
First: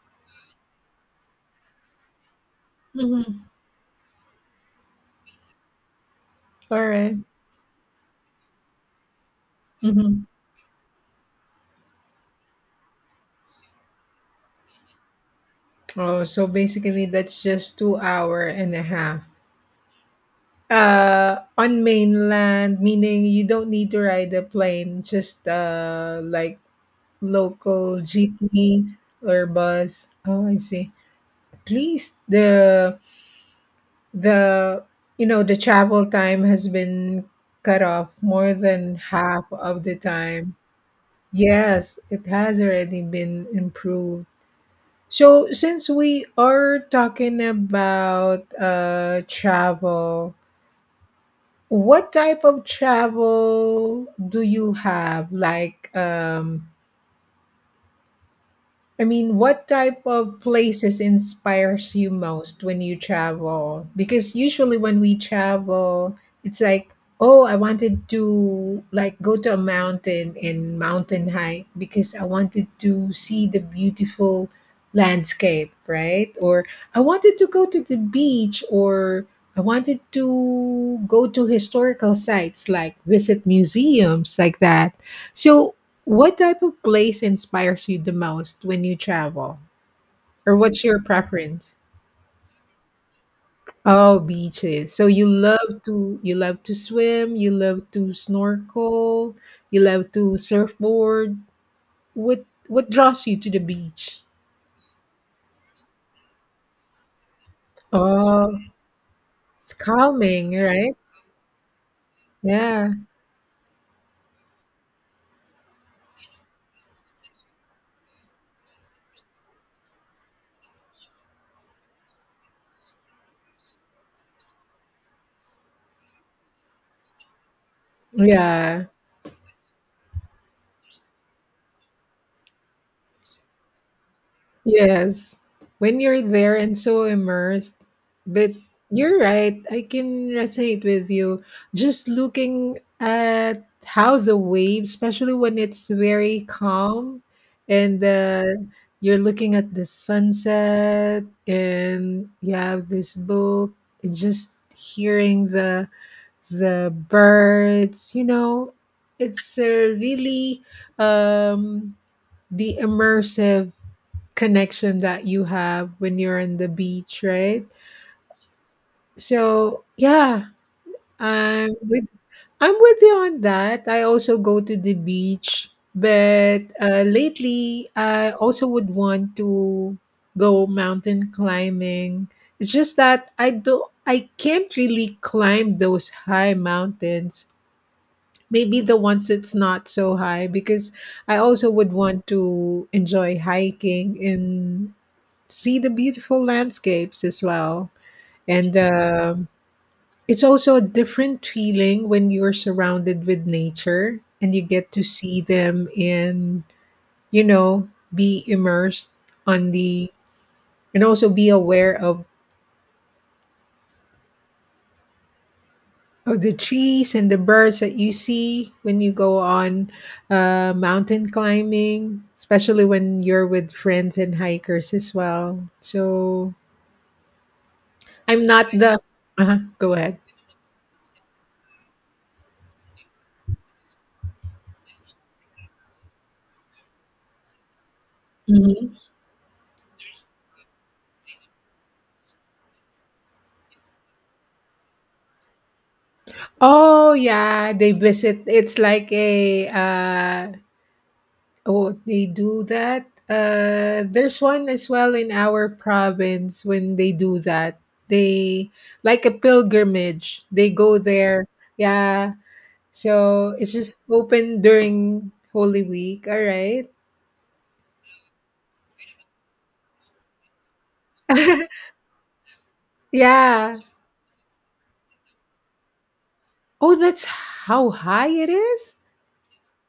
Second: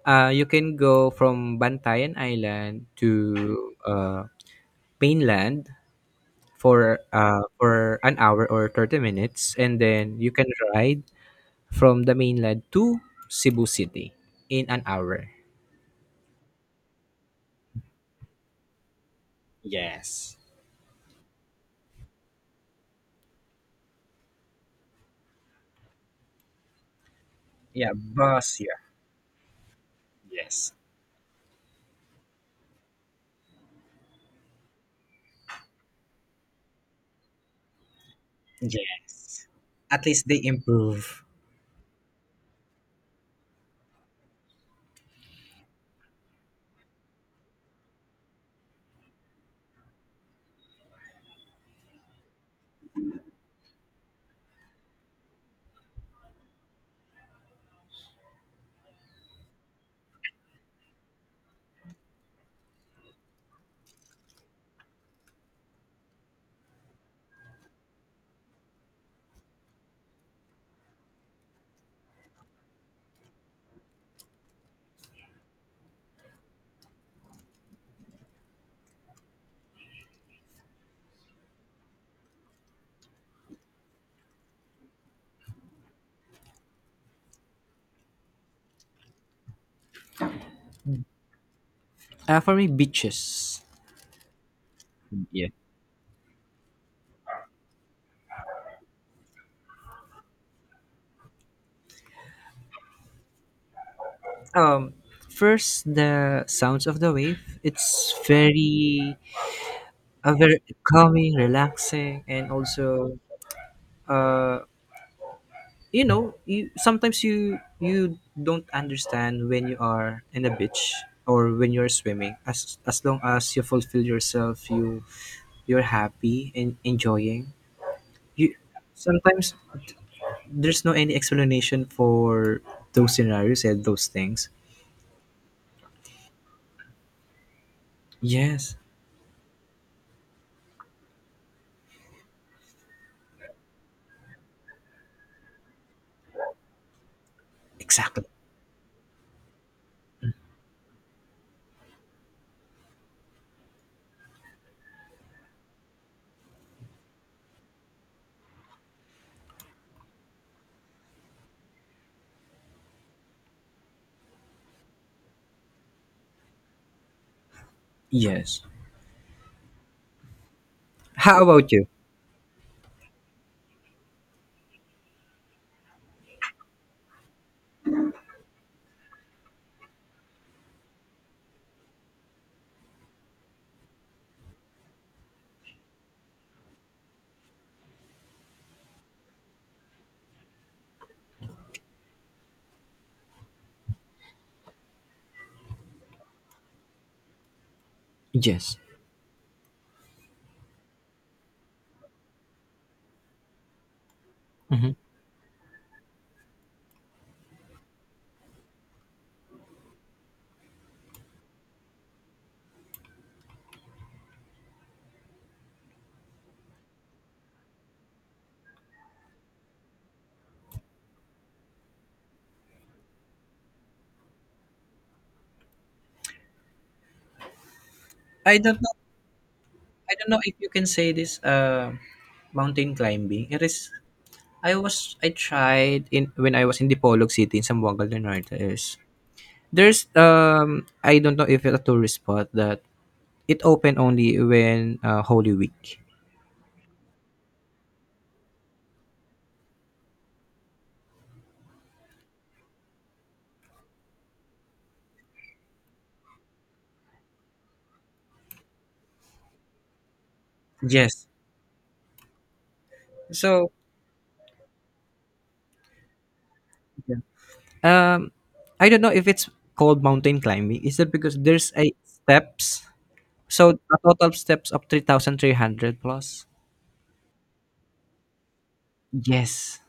you can go from Bantayan Island Mhm. to mainland All for right. uh, for an hour or 30 minutes, and then Mhm. you can ride from the mainland to Cebu City in an hour. Oh, so basically, that's just 2 hour and a half. Yes. On mainland, meaning you don't need to ride a plane. Just like Yeah, local bus. Yeah. jeepneys or bus. Oh, I Yes. see. At least the you know the travel time has been cut off more than half Yes. of the At least they time. improve. Yes, it has already been improved. So since we are talking about travel, what type of travel do you have? Like I mean, what type of places inspires you most when you travel? Because usually when we travel, it's like, oh, I wanted to like go to a mountain and mountain hike because I wanted to see the beautiful landscape, right? Or I wanted to go to the beach or I wanted to go to historical sites like visit museums like that. So, what type of place inspires you the most when you travel? Or what's your preference? For me, beaches. Oh, beaches. So Yeah. You love to swim, you love to snorkel, you love to surfboard. What draws you to the beach? Um, first, the sounds of the wave. It's Oh, very, it's calming, very right? calming, relaxing, and Yeah. also, uh, you, sometimes you don't understand when you are in a beach or when you're swimming, as long as you fulfill yourself, you, you're happy and enjoying. You, Yeah. sometimes there's no any explanation for those scenarios and those things. Yes. When you're there and so immersed, but Yes, you're right. I can resonate with you. Just looking at how the waves, especially when it's very calm and exactly. You're looking at the sunset and you have this book, and just hearing the birds, you know, it's really um the immersive connection that you have when you're on the beach, right? Yes, So yeah, how about I'm you? with I'm with you on that. I also go to the beach, but lately I also would want to go mountain climbing. It's just that I do I can't really climb those high mountains. Maybe the ones that's not so high because I also would want to enjoy hiking in see the beautiful landscapes as well. And Yes. It's also a different feeling when you're surrounded with nature and you Hmm. get to see them and, you know, be immersed on the, and also be aware of the trees and the birds that you see when you go on mountain climbing, especially when you're with friends and hikers as well. So I'm i not don't know the, go i ahead. don't know if you can say this, mountain climbing it is. I tried in when I was in Dipolog City in Zamboanga Linares. Is Mm-hmm. there's, I don't know if it's a tourist spot, that it open only when, Holy Week. Oh yeah, they visit. It's like a oh they do that. There's one as well in our province when they do that. They like a pilgrimage. They go Yes. there. Yeah. So So, it's just open during Holy Week. All right. um I don't know if it's called mountain climbing. Is that because there's a steps? Yeah. So a total steps of 3,300 plus. Oh, that's how high it is? Yes.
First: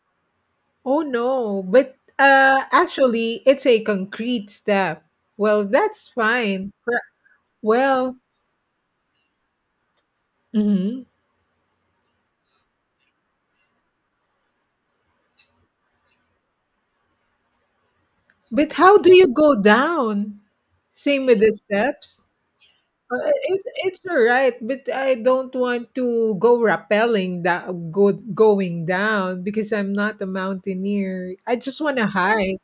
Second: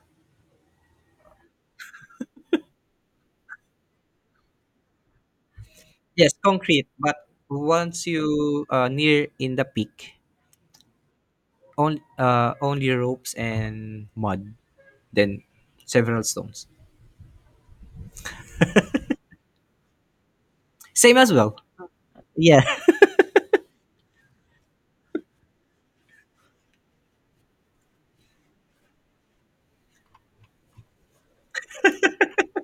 Oh no. But actually it's a concrete step. Well, that's Yes, fine. concrete. But once Well, you, near in the peak, mhm. Only ropes and mud, then several stones. But how do you go down? Same Same as with the well. steps? Yeah. Uh, it's all right, but I don't want to go rappelling that go going down because I'm not a mountaineer. I just want to hike.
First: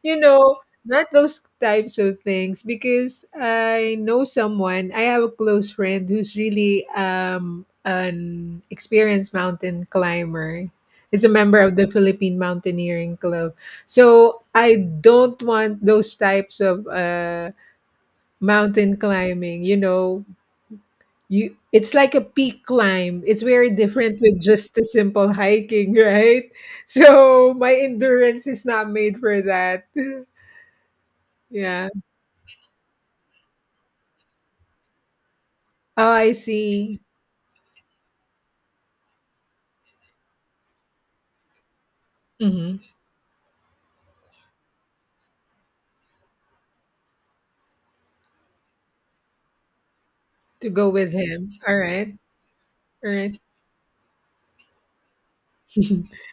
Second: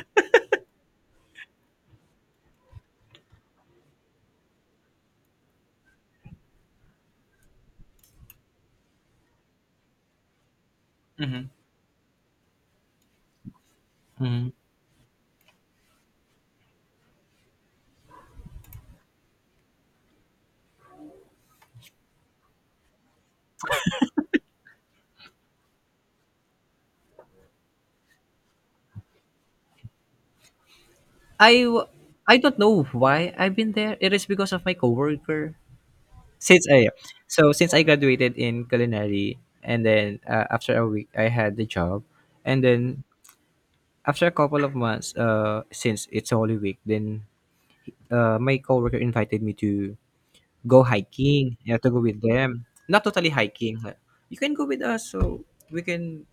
You know, not those types of things because I know someone, I have a close friend who's really an experienced mountain climber. Is a Mm-hmm. member of the Philippine Mountaineering Club. So Mhm. I don't want those types of mountain climbing, you know, you it's like a peak climb. It's very different with just a simple hiking, right? So my endurance is not made for that. I w- Yeah. I don't know why I've been there. It is because of my coworker. Oh, I Since I see. so since I graduated in culinary, and then, after a week I had the job, and Hmm. then after a couple of months, since it's Holy Week, then, my coworker invited me to To go go with hiking. him. You All have to go right. with them. Not All totally right. hiking. Like, you can go with us, so we can.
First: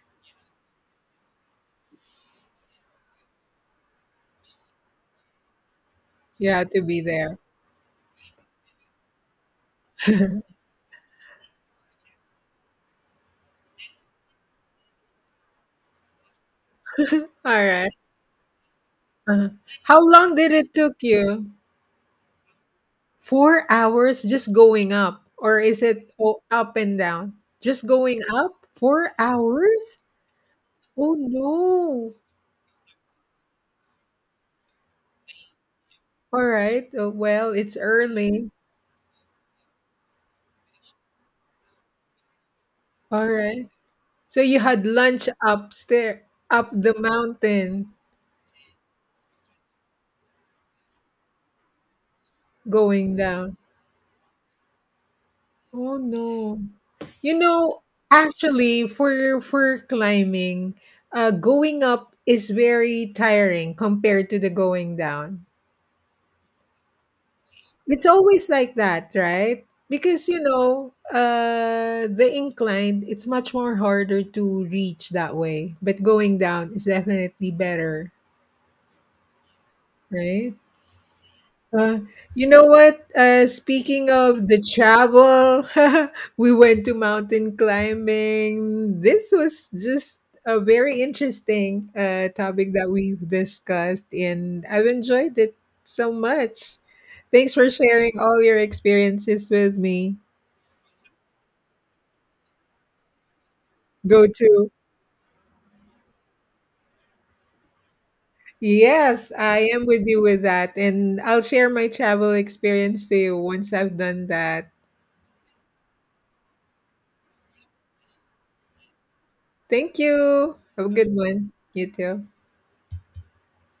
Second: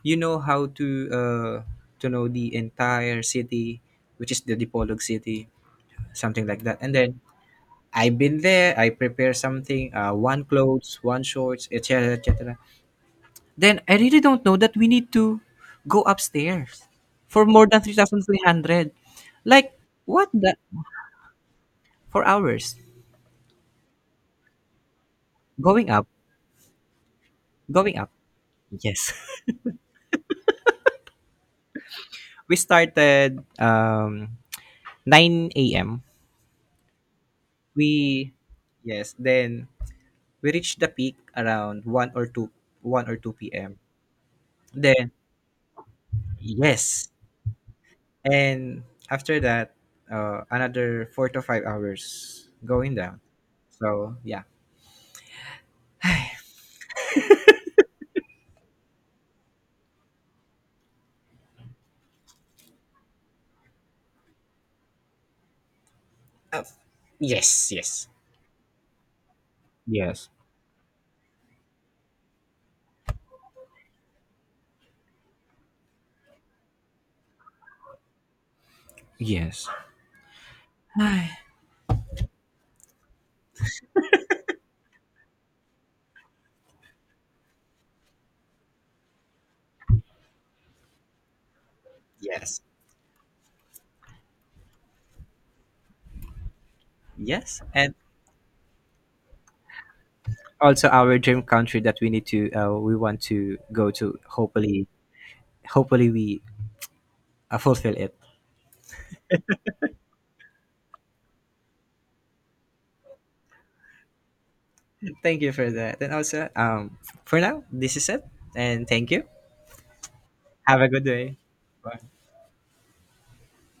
You know how uh, to know the entire city, which is the Dipolog city, something You like have to that. And be then there. I've been there. I prepare something. One clothes, one shorts, etc., etc. Then I really don't know that we need to go upstairs All for more than right. 3,300. Uh-huh. Like How what long did the it took you? for hours 4 hours just going up, or is going up, it up and down? Just going up. going up? Four Yes. hours? Oh no! We started 9 a.m. All right. Well, it's We early. yes, then we reached the peak around 1 or 2, 1 or All 2 right. p.m. So you had Then lunch upstairs, up the yes. mountain, And after that, another 4 to 5 hours going going down. down. So, yeah. Oh no. You know, actually for climbing, going up is very tiring compared to the going down. Uh, yes, It's yes. always like that, right? Because Yes. you know, the incline, it's much more harder to reach that way, but going down is definitely better, Yes. right? Ay. Uh, you know what? Speaking of the travel, we went to mountain climbing. This was just a very interesting Yes. topic that we've discussed, and I've enjoyed it so much. Thanks Yes. for And sharing all your experiences with me. also our dream country that we want to go to, Go to. hopefully hopefully we fulfill it. Yes, I am with you with that. And I'll share my travel experience to you once I've done that. Thank you for that. And also, for now, this is it. And thank you. Thank you. Have Have a a good good day. one. You Bye. too.